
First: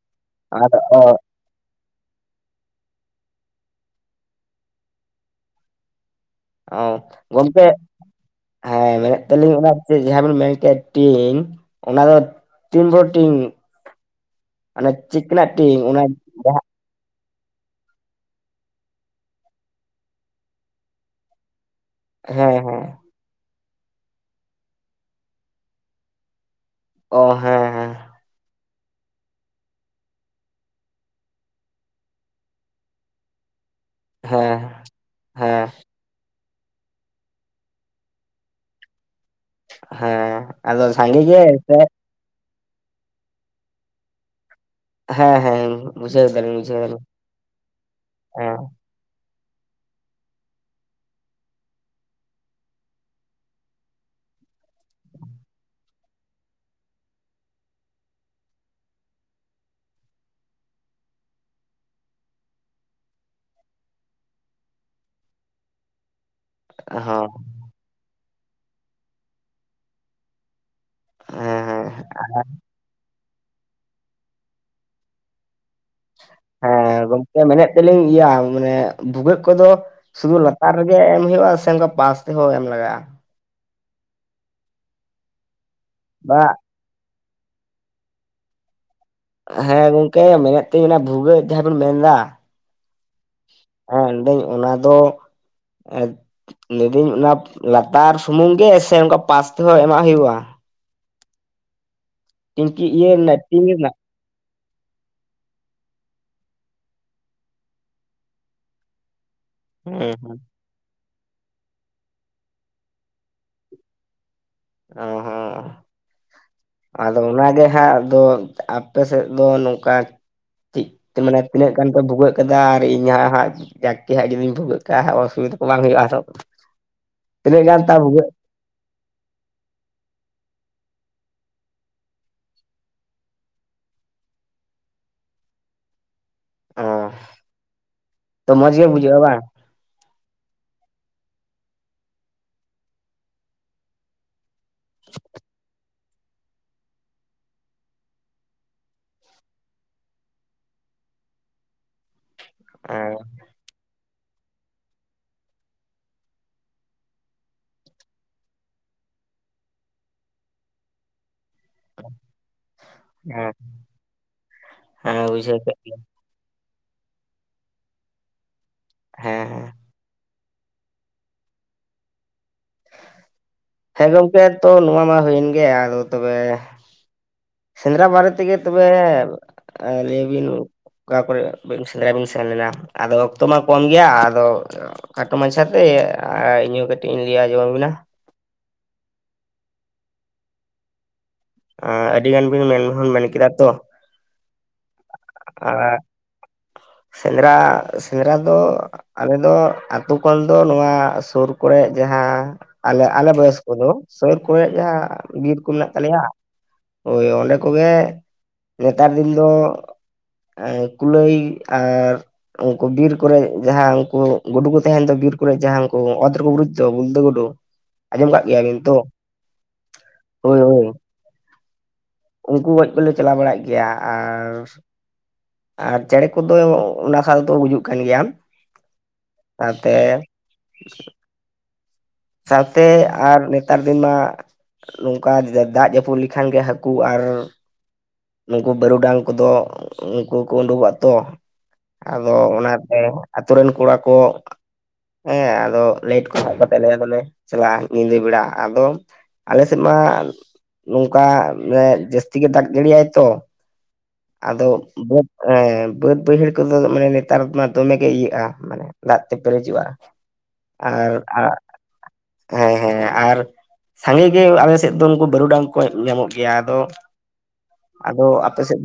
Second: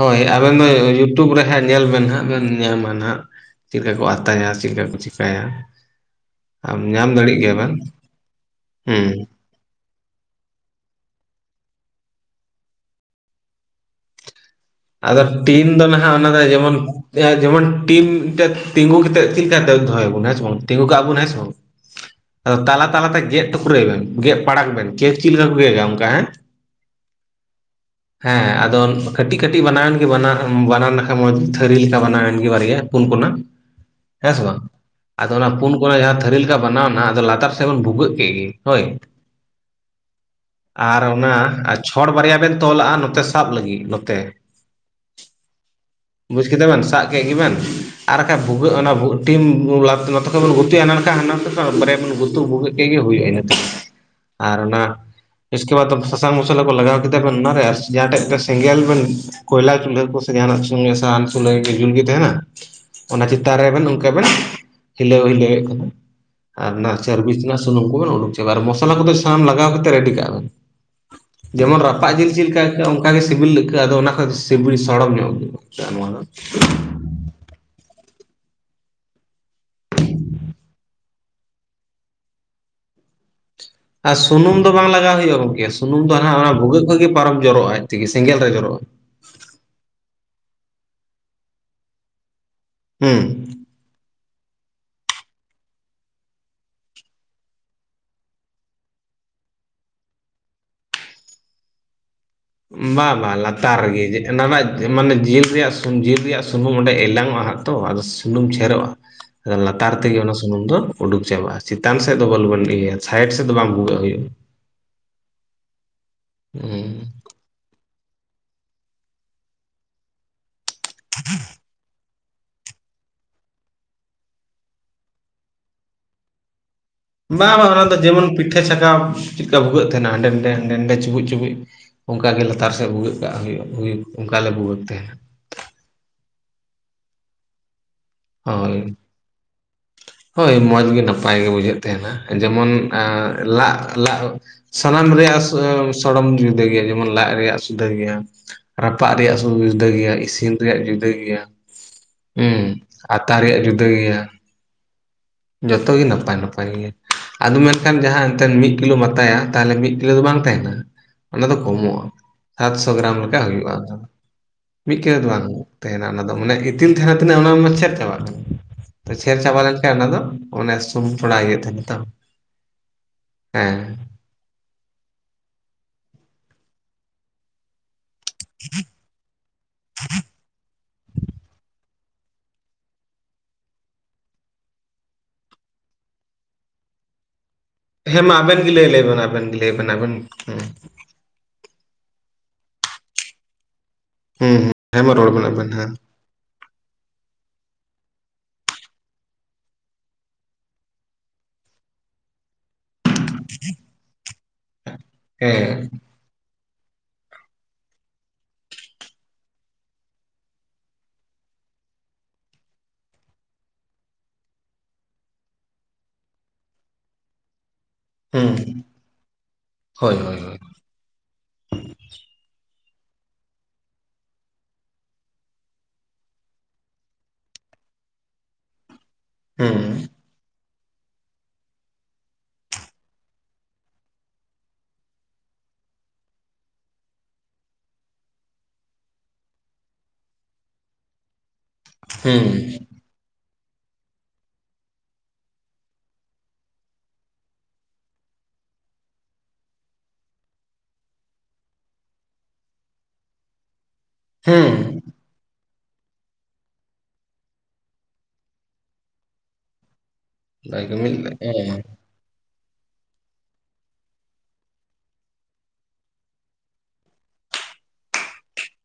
ᱦᱳᱭ ᱟᱵᱮᱱ ᱦᱟᱸᱜ ᱫᱚ ᱟᱫᱚ ᱚ ᱤᱭᱩᱴᱩᱵᱽ ᱨᱮ ᱦᱮ ᱧᱮᱞ ᱵᱮᱱ ᱦᱟᱸᱜ ᱵᱮᱱ ᱧᱟᱢᱟ ᱱᱟᱦᱸᱜ ᱪᱮᱫ ᱞᱮᱠᱟ ᱠᱚ ᱟᱛᱟᱭᱟ ᱪᱮᱫᱠᱟ ᱠᱚ ᱪᱤᱠᱟᱹᱭᱟ᱾ ᱚ ᱟᱢ ᱧᱟᱢ ᱫᱟᱲᱮᱜ ᱜᱮᱭᱟ ᱜᱚᱢᱠᱮ ᱵᱮᱱ ᱦᱮᱸ, ᱢᱮᱱᱮᱫ ᱦᱩᱸ ᱛᱟᱹᱞᱤᱧ ᱚᱱᱟ ᱡᱟᱦᱟᱸ ᱵᱮᱱ ᱢᱮᱱ ᱠᱮᱫ ᱴᱤᱱ ᱚᱱᱟ ᱫᱚ ᱛᱤᱱ ᱵᱚᱲᱚ ᱴᱤᱝ? ᱟᱫᱚ ᱴᱤᱱ ᱴᱤᱧ ᱫᱚ ᱱᱟᱦᱟᱸᱜ ᱚᱱᱟ ᱫᱚ ᱡᱟᱦᱟᱸ ᱡᱮᱢᱚᱱ ᱡᱮᱢᱚᱱ ᱴᱤᱢ ᱢᱤᱫᱴᱮᱱ ᱛᱤᱸᱜᱩ ᱠᱟᱛᱮᱜ ᱪᱮᱫᱠᱟ ᱫᱚᱦᱚᱭᱟᱵᱚᱱ ᱦᱮᱸ ᱵᱟᱝ ᱛᱤᱸᱜᱩ ᱠᱟᱜ ᱵᱚᱱ ᱦᱮᱸ ᱵᱟᱝ ᱟᱫᱚ ᱦᱮᱸ ᱦᱮᱸ ᱛᱟᱞᱟ ᱛᱟᱞᱟᱛᱮ ᱜᱮᱫ ᱴᱩᱨᱟᱹᱭ ᱵᱮᱱ ᱜᱮᱫ ᱯᱟᱲᱟᱜ ᱵᱮᱱ *unintelligible* ᱚᱱᱠᱟ ᱦᱮᱸ ᱚ ᱦᱮᱸ ᱦᱮᱸ, ᱦᱮᱸ ᱟᱫᱚ ᱠᱟᱹᱴᱤᱡ ᱠᱟᱹᱴᱤᱡ ᱵᱮᱟᱱᱟᱣᱮᱱ ᱜᱮ ᱵᱟᱱᱟᱣ ᱞᱮᱠᱷᱟᱱ ᱢᱚᱡᱽ ᱛᱷᱟᱹᱨᱤ ᱞᱮᱠᱟ ᱵᱮᱟᱱᱟᱣᱮᱱ ᱜᱮ ᱵᱟᱨᱭᱟ ᱯᱩᱱ ᱠᱚᱱᱟ, ᱦᱮᱸᱥᱮ ᱵᱟᱝ ᱦᱮᱸ ᱟᱫᱚ ᱚᱱᱟ ᱦᱮᱸ ᱯᱩᱱ ᱠᱚᱱᱟ ᱡᱟᱦᱟᱸ ᱛᱷᱟᱹᱨᱤ *inaudible* ᱵᱮᱱᱟᱣᱱᱟ ᱟᱫᱚ ᱞᱟᱛᱟᱨ ᱥᱮᱫ ᱵᱚᱱ ᱵᱷᱩᱜᱟᱹᱜ ᱠᱮᱫ ᱜᱮ ᱦᱳᱭ, ᱦᱮᱸ ᱟᱫᱚ ᱟᱨ ᱥᱟᱸᱜᱮ ᱚᱱᱟ ᱜᱮ ᱥᱮ ᱪᱷᱚᱲ ᱵᱟᱨᱭᱟ ᱵᱮᱱ ᱛᱚᱞᱟᱜᱼᱟ ᱱᱚᱛᱮ ᱥᱟᱵ ᱞᱟᱹᱜᱤᱫ ᱱᱚᱛᱮ, ᱦᱮᱸ ᱦᱮᱸ ᱵᱩᱡᱷᱟᱹᱣ ᱵᱩᱡᱽ ᱫᱟᱞᱤᱧ ᱠᱮᱫᱟ ᱵᱩᱡᱷᱟᱹᱣ ᱵᱮᱱ ᱫᱟᱞᱤᱧ ᱥᱟᱵ ᱠᱮᱫ ᱜᱮᱵᱮᱱ ᱟᱨ ᱵᱟᱠᱷᱟᱡ ᱦᱮᱸ ᱵᱷᱩᱜᱟᱹᱜ ᱚᱱᱟ ᱴᱤᱢᱞᱟ ᱱᱚᱛᱮ ᱠᱷᱚᱱᱚᱡ ᱵᱚᱱ ᱜᱩᱛᱩᱜᱼᱟ ᱚᱱᱟᱠᱷᱟᱱ ᱦᱟᱱᱟᱛᱮ ᱵᱟᱨᱭᱟ ᱵᱚᱱ ᱜᱩᱛᱩ ᱟᱹᱜᱩ ᱠᱮᱫ ᱜᱮ ᱦᱩᱭ ᱮᱱᱟ *inaudible* ᱟᱨ ᱚᱱᱟ ᱥᱠᱮ ᱵᱟᱫᱽ ᱥᱟᱥᱟᱝ ᱢᱚᱥᱞᱟ ᱠᱚ ᱞᱟᱜᱟᱣ ᱠᱮᱫᱟ ᱵᱮᱱ ᱚᱱᱟᱨᱮ ᱡᱟᱦᱟᱸ ᱴᱷᱮᱡ ᱥᱮᱸᱜᱮᱞ ᱵᱮᱱ ᱠᱚᱭᱞᱟ ᱪᱩᱞᱦᱟᱹ ᱠᱚ ᱥᱮ ᱡᱟᱦᱟᱱᱟᱜ ᱥᱩ ᱥᱟᱦᱟᱱ ᱥᱩᱞ ᱡᱩᱞ ᱜᱮ ᱛᱟᱦᱮᱱᱟ, ᱚᱱᱟ ᱪᱮᱛᱟᱱ ᱨᱮᱵᱮᱱ ᱚᱱᱠᱟ ᱵᱮᱱ ᱦᱤᱞᱟᱹᱣ ᱦᱤᱞᱟᱹᱣᱮᱫ ᱠᱟᱛᱮᱫ, ᱟᱨ ᱱᱟᱜ ᱦᱚᱸ ᱥᱟᱨᱵᱤᱥ ᱨᱮᱱᱟᱜ ᱥᱩᱱᱩᱢ ᱠᱚᱵᱮᱱ ᱩᱰᱩᱠ ᱪᱟᱵᱟᱭᱟ ᱢᱚᱥᱞᱟ ᱠᱚᱫᱚ ᱥᱟᱢ ᱞᱟᱜᱟᱣ ᱠᱟᱛᱮᱫ ᱨᱮᱰᱤ ᱠᱟᱜ ᱵᱮᱱ᱾ ᱦᱮᱸ ᱡᱮᱢᱚᱱ ᱦᱮᱸ ᱨᱟᱯᱟᱜ ᱡᱤᱞ ᱪᱮᱫᱠᱟ ᱟᱹᱭᱠᱟᱹᱜᱼᱟ ᱚᱱᱠᱟᱜᱮ ᱥᱤᱵᱤᱞ ᱟᱹᱭᱠᱟᱹᱜᱼᱟ ᱟᱫᱚ ᱚᱱᱟ ᱠᱷᱚᱱ ᱥᱤᱵᱤᱞ ᱥᱚᱲᱚᱢ ᱧᱚᱜ ᱟᱭᱠᱟᱹᱣᱼᱟ᱾ *unintelligible* ᱱᱚᱣᱟ ᱫᱚ ᱦᱮᱸ ᱜᱚᱝᱠᱮ ᱢᱮᱱᱮᱫ ᱛᱟᱦᱮᱞᱤᱧ ᱤᱭᱟᱹ ᱢᱟᱱᱮ ᱵᱷᱩᱜᱟᱹᱜ ᱠᱚᱫᱚ ᱥᱩᱫᱷᱩ ᱞᱟᱛᱟᱨ ᱨᱮᱜᱮ ᱮᱢ ᱦᱩᱭᱩᱜᱼᱟ ᱥᱮ ᱚᱱᱠᱟ ᱯᱟᱥ ᱛᱮᱦᱚᱸ ᱮᱢ ᱞᱟᱜᱟᱜᱼᱟ᱾ ᱟᱨ ᱥᱩᱱᱩᱢ ᱫᱚ ᱵᱟᱝ ᱞᱟᱜᱟᱣ ᱦᱩᱭᱩᱜ-ᱟ ᱜᱚᱝᱠᱮ ᱥᱩᱱᱩᱢ ᱫᱚ ᱦᱟᱸᱜ ᱵᱟ ᱚᱱᱟ ᱵᱷᱩᱜᱟᱹᱜ ᱠᱷᱚᱡᱜ ᱜᱮ ᱯᱟᱨᱚᱢ ᱡᱚᱨᱚᱜ-ᱟ ᱟᱡ ᱛᱮᱜᱮ ᱥᱮᱸᱜᱮᱞ ᱨᱮ ᱡᱚᱨᱚᱜ-ᱟ᱾ ᱦᱮᱸ ᱜᱚᱝᱠᱮ ᱢᱮᱱᱮᱫ ᱛᱟᱦᱤᱤᱧ ᱵᱷᱩᱜᱟᱹᱜ ᱡᱟᱦᱟᱸ ᱵᱮᱱ ᱢᱮᱱ ᱫᱟ, ᱦᱩᱸ, ᱦᱮᱸ ᱢᱮᱱᱫᱟᱹᱧ ᱚᱱᱟ ᱫᱚ ᱞᱟᱹᱭᱫᱟᱹᱧ ᱚᱱᱟ ᱞᱟᱛᱟᱨ ᱥᱩᱢᱩᱝ ᱜᱮ ᱥᱮ ᱚᱱᱠᱟ ᱯᱟᱥ ᱛᱮᱦᱚᱸ ᱮᱢᱟᱜ ᱦᱩᱭᱩᱜᱼᱟ᱾ ᱴᱤᱝᱠᱤ ᱤᱭᱟᱹ ᱵᱟᱝ ᱵᱟᱝ ᱨᱮᱱᱟᱜ ᱴᱤᱱ ᱞᱟᱛᱟᱨ ᱨᱮᱱᱟᱜ ᱨᱮᱜᱮ ᱡᱮ ᱮᱱᱟ ᱱᱟᱜ ᱢᱟᱱᱮ ᱡᱤᱞ ᱨᱮᱭᱟᱜ ᱡᱤᱞ ᱨᱮᱭᱟᱜ ᱥᱩᱱᱩᱢ ᱚᱸᱰᱮ ᱮᱞᱟᱝ ᱚᱜᱼᱟ ᱛᱚ ᱟᱫᱚ ᱥᱩᱱᱩᱢ ᱪᱷᱮᱨᱚᱜᱼᱟ᱾ ᱞᱟᱛᱟᱨ ᱛᱮᱜᱮ ᱦᱮᱸ ᱚᱱᱟ ᱦᱮᱸ ᱥᱩᱱᱩᱢ ᱫᱚ ᱩᱰᱩᱠ ᱪᱟᱵᱟᱜᱼᱟ ᱪᱮᱛᱟᱱ ᱥᱮᱫ ᱫᱚ *inaudible* ᱤᱭᱟᱹᱭᱟ ᱥᱟᱭᱤᱰ ᱥᱮᱫ ᱫᱚ ᱵᱟᱝ ᱵᱷᱩᱜᱟᱹᱜ ᱦᱩᱭᱩᱜᱼᱟ᱾ ᱦᱩᱸ *unintelligible* ᱟᱫᱚ ᱚᱱᱟ ᱜᱮ ᱦᱟᱸᱜ ᱟᱫᱚ ᱟᱯᱮ ᱥᱮᱫ ᱫᱚ ᱱᱚᱝᱠᱟ ᱛᱮ ᱢᱟᱱᱮ ᱛᱤᱱᱟᱹᱜ ᱫᱚᱠᱟᱱ ᱯᱮ ᱵᱷᱩᱜᱟᱹᱜ ᱠᱮᱫᱟ ᱟᱨ ᱤᱧ ᱦᱟᱸ ᱦᱟᱸᱜ ᱡᱟᱠᱮ ᱡᱩᱫᱤᱧ ᱵᱷᱩᱜᱟᱹᱜ ᱠᱟᱜᱼᱟ ᱚᱥᱩᱵᱤᱫᱟ ᱠᱚ ᱵᱟᱝ ᱦᱩᱭᱩᱜᱼᱟ ᱾ ᱵᱟ ᱵᱟᱝ ᱚᱱᱟ ᱫᱚ ᱡᱮᱢᱚᱱ ᱯᱤᱴᱷ ᱯᱤᱴᱷᱟᱹ ᱪᱷᱟᱠᱟᱣ ᱪᱮᱫᱠᱟ ᱵᱷᱩᱜᱟᱹᱜ ᱛᱟᱦᱮᱱᱟ ᱦᱟᱸᱰᱮ ᱱᱟᱰᱮ ᱦᱟᱸᱰᱮ ᱱᱟᱰᱮ ᱪᱩᱵᱩᱡ ᱪᱩᱵᱩᱡ ᱚᱱᱠᱟ ᱜᱮ ᱞᱟᱛᱟᱨ ᱥᱮᱫ ᱵᱷᱩᱜᱟᱹᱜ ᱠᱟᱜ ᱦᱩᱭᱩᱜ ᱚᱱᱠᱟ ᱞᱮ ᱵᱷᱩᱜᱟᱹᱜ ᱛᱟᱦᱮᱱᱟ᱾ ᱚ ᱛᱚ ᱢᱚᱸᱡᱽ ᱜᱮ ᱦᱳᱭ᱾ ᱵᱩᱡᱷᱟᱹᱜᱼᱟ ᱵᱟᱝ? ᱦᱳᱭ ᱢᱚᱸᱡᱽ ᱜᱮ ᱱᱟᱯᱟᱭ ᱜᱮ ᱵᱩᱡᱷᱟᱹᱜ ᱛᱟᱦᱮᱱᱟ ᱡᱮᱢᱚᱱ ᱞᱟᱜ ᱞᱟᱜ ᱥᱟᱱᱟᱢ ᱨᱮᱭᱟᱜ ᱥᱚᱲᱚᱢ ᱡᱩᱫᱟᱹ ᱜᱮᱭᱟ ᱡᱮᱢᱚᱱ ᱞᱟᱜ ᱨᱮᱭᱟᱜ ᱥᱩᱫᱟᱹ ᱜᱮᱭᱟ᱾ ᱨᱟᱯᱟᱜ ᱨᱮᱭᱟᱜ ᱡᱩᱫᱟᱹ ᱜᱮᱭᱟ ᱤᱥᱤᱱ ᱨᱮᱭᱟᱜ ᱡᱩᱫᱟᱹ ᱜᱮᱭᱟ, ᱦᱩᱸ ᱦᱮᱸ ᱟᱛᱟ ᱨᱮᱭᱟᱜ ᱡᱩᱫᱟᱹ ᱜᱮᱭᱟ ᱡᱚᱛᱚ ᱜᱮ ᱱᱟᱯᱟᱭ ᱱᱟᱯᱟᱭ ᱜᱮᱭᱟ᱾ ᱟᱫᱚ ᱢᱮᱱᱠᱷᱟᱱ ᱡᱟᱦᱟᱸ ᱮᱱᱛᱮᱫ ᱢᱤᱫ ᱠᱤᱞᱳ ᱟᱛᱟᱭᱟ ᱛᱟᱦᱞᱮ ᱢᱤᱫ ᱠᱤᱞᱳ ᱫᱚ ᱵᱟᱝ ᱛᱟᱦᱮᱸᱱᱟ᱾ ᱚᱱᱟ ᱫᱚ ᱠᱚᱢᱚᱜᱼᱟ, ᱥᱟᱛᱥᱚ ᱜᱨᱟᱢ ᱞᱮᱠᱟ ᱦᱮᱸ ᱦᱩᱭᱩᱜᱼᱟ ᱚᱱᱟ ᱫᱚ ᱢᱤᱫ ᱦᱮᱸ ᱠᱤᱞᱳ ᱫᱚ ᱵᱟᱝ ᱵᱩᱡᱷᱟᱹᱣ ᱠᱮᱫ ᱜᱤᱭᱟᱹᱧ ᱛᱟᱦᱮᱸᱱᱟ᱾ ᱚᱱᱟ ᱫᱚ ᱢᱟᱱᱮ ᱤᱛᱤᱞ ᱛᱟᱦᱮᱸᱱᱟ ᱛᱤᱱᱟᱹᱜ ᱚᱱᱟ ᱢᱟ ᱪᱷᱮᱨ ᱪᱟᱵᱟᱜ ᱠᱟᱱᱟ ᱛᱚ ᱪᱷᱮᱨ ᱪᱟᱵᱟ ᱞᱮᱱᱠᱷᱟᱱ ᱦᱮᱸ ᱚᱱᱟ ᱫᱚ ᱚᱱᱮ ᱥᱚᱢ ᱯᱷᱚᱲᱟ ᱦᱳᱭᱳᱜ ᱛᱟᱦᱮᱸ ᱱᱟᱛᱚ? ᱦᱮᱸ᱾ ᱦᱮᱸ ᱜᱚᱝᱠᱮ ᱛᱚ ᱱᱚᱣᱟ ᱢᱟ ᱦᱩᱭᱮᱱ ᱜᱮ ᱟᱫᱚ ᱛᱚᱵᱮ ᱥᱮᱸᱫᱽᱨᱟ ᱵᱟᱨᱮ ᱛᱮᱜᱮ ᱛᱚᱵᱮ ᱞᱟᱹᱭ ᱵᱤᱱ ᱚᱠᱟ ᱠᱚᱨᱮᱫ ᱵᱤᱱ ᱥᱮᱸᱫᱽᱨᱟ ᱵᱮᱱ ᱥᱮᱱ ᱞᱮᱱᱟ ᱟᱫᱚ ᱚᱠᱛᱚ ᱢᱟ ᱠᱚᱢ ᱜᱮᱭᱟ ᱟᱫᱚ ᱠᱟᱴᱚ ᱢᱟᱪᱷᱟᱛᱮ ᱟᱨ ᱤᱧᱦᱚᱸ ᱠᱟᱹᱴᱤᱡ ᱤᱧ ᱞᱟᱹᱭ ᱟᱸᱡᱚᱢ ᱟᱵᱤᱱᱟ᱾ ᱦᱮᱸ ᱢᱟ ᱟᱵᱮᱱ ᱜᱮ ᱞᱟᱹᱭ ᱞᱟᱹᱭᱵ ᱵᱮᱱ ᱟᱵᱮᱱ ᱜᱮ ᱞᱟᱹᱭ ᱵᱮᱱ ᱟᱵᱮᱱ ᱜᱮ ᱦᱮᱸ᱾ ᱮᱸ ᱟᱹᱰᱤ ᱜᱟᱱ ᱵᱤᱱ ᱢᱮᱱ ᱢᱮᱱ ᱠᱮᱫᱟ ᱛᱚ, ᱦᱩᱸ ᱦᱮᱸᱢᱟ ᱨᱚᱲ ᱵᱮᱱ ᱟᱵᱮᱱ ᱟᱨ ᱦᱮᱸ᱾ ᱥᱮᱸᱫᱽᱨᱟ ᱥᱮᱸᱫᱽᱨᱟ ᱫᱚ ᱟᱞᱮ ᱫᱚ ᱟᱹᱛᱩ ᱠᱷᱚᱱ ᱫᱚ ᱱᱚᱣᱟ ᱥᱩᱨ ᱠᱚᱨᱮᱜ ᱡᱟᱦᱟᱸ ᱟᱞᱮ ᱟᱞᱮ ᱵᱚᱭᱚᱥ ᱠᱚᱫᱚ ᱥᱩᱨ ᱠᱚᱨᱮ ᱡᱟᱦᱟᱸ ᱵᱤᱨ ᱠᱚ ᱦᱮᱸ ᱢᱮᱱᱟᱜ ᱛᱟᱞᱮᱭᱟ, ᱦᱳᱭ ᱚᱸᱰᱮ ᱠᱚᱜᱮ ᱱᱮᱛᱟᱨ ᱫᱤᱱ ᱫᱚ ᱮᱸ ᱠᱩᱞᱟᱹᱭ ᱟᱨ ᱩᱱᱠᱩ ᱵᱤᱨ ᱠᱚᱨᱮ ᱡᱟᱦᱟᱸ ᱩᱱᱠᱩ ᱜᱩᱰᱩ ᱠᱚ ᱛᱟᱦᱮᱸᱱ ᱫᱚ ᱵᱤᱨ ᱠᱚᱨᱮ ᱡᱟᱦᱟᱸᱭ ᱠᱩ ᱚᱫ ᱨᱮᱠᱚ ᱵᱩᱨᱩᱡ ᱫᱚ ᱵᱞᱫᱟᱹ ᱜᱩᱰᱩ, *inaudible* ᱟᱸᱡᱚᱢ ᱠᱟᱜ ᱜᱮᱭᱟᱵᱤᱱ ᱛᱚ? ᱦᱳᱭ ᱦᱳᱭ᱾ ᱩᱝᱠᱩ ᱜᱚᱡ ᱠᱚᱞᱮ ᱪᱟᱞᱟᱣ ᱵᱟᱲᱟᱜ ᱜᱮᱭᱟ, ᱟᱨ ᱟᱨ ᱪᱮᱬᱮ ᱠᱚᱫᱚ ᱚᱱᱟ *unintelligible* ᱫᱚ ᱜᱩᱡᱩᱜ ᱠᱟᱱ ᱜᱮᱭᱟᱢ, ᱦᱩᱸ ᱛᱟᱛᱮ ᱥᱟᱶᱛᱮ ᱟᱨ ᱱᱮᱛᱟᱨ ᱫᱤᱱ ᱢᱟ ᱱᱚᱝᱠᱟ ᱫᱟᱜ ᱡᱟᱹᱯᱩᱫ ᱞᱮᱠᱷᱟᱱ ᱜᱮ ᱦᱟᱹᱠᱩ ᱟᱨ ᱱᱩᱠᱩ ᱵᱟᱹᱨᱩᱰᱟᱝ ᱠᱚᱫᱚ ᱩᱱᱠᱩ ᱠᱚ ᱩᱰᱩᱠᱚᱜ ᱛᱚ, ᱟᱫᱚ ᱦᱩᱸ ᱚᱱᱟᱛᱮ ᱟᱛᱳ ᱨᱮᱱ ᱠᱚᱲᱟ ᱠᱚ ᱦᱮᱸ ᱟᱫᱚ ᱞᱟᱭᱤᱴ ᱠᱚ ᱥᱟᱵ ᱠᱟᱛᱮᱜ ᱟᱫᱚᱞᱮ ᱪᱟᱞᱟᱜᱼᱟ ᱧᱤᱫᱟᱹ ᱵᱮᱲᱟ, ᱟᱫᱚ ᱟᱞᱮ ᱥᱮᱫ ᱢᱟ ᱱᱚᱝᱠᱟ ᱡᱟᱹᱥᱛᱤ ᱜᱮ ᱫᱟᱜ ᱡᱟᱹᱲᱤᱭᱟᱭ ᱛᱚ ᱟᱫᱚ ᱦᱩᱸ ᱵᱟᱹᱫᱽ ᱮ ᱵᱟᱹᱫ ᱵᱟᱹᱭᱦᱟᱹᱲ ᱠᱚᱫᱚ ᱢᱟᱱᱮ ᱱᱮᱛᱟᱨ ᱢᱟ ᱫᱚᱢᱮᱜ ᱜᱮ ᱤᱭᱟᱹᱜᱼᱟ ᱢᱟᱱᱮ, ᱫᱟᱜ ᱛᱮ ᱯᱮᱨᱮᱡᱚᱜᱼᱟ ᱞᱟᱭ ᱠᱟᱹᱢᱤ ᱟᱨ ᱟ ᱦᱮᱸ ᱦᱮᱸ ᱦᱮᱸ ᱟᱨ ᱥᱟᱸᱜᱮ ᱜᱮ ᱟᱞᱮ ᱥᱮᱫ ᱫᱚ ᱩᱱᱠᱩ ᱵᱟᱹᱨᱩ ᱰᱟᱝ ᱠᱚ ᱧᱟᱢᱚᱜ ᱜᱮᱭᱟ, ᱟᱫᱚ ᱟᱫᱚ ᱟᱯᱮ ᱥᱮᱫ ᱫᱚ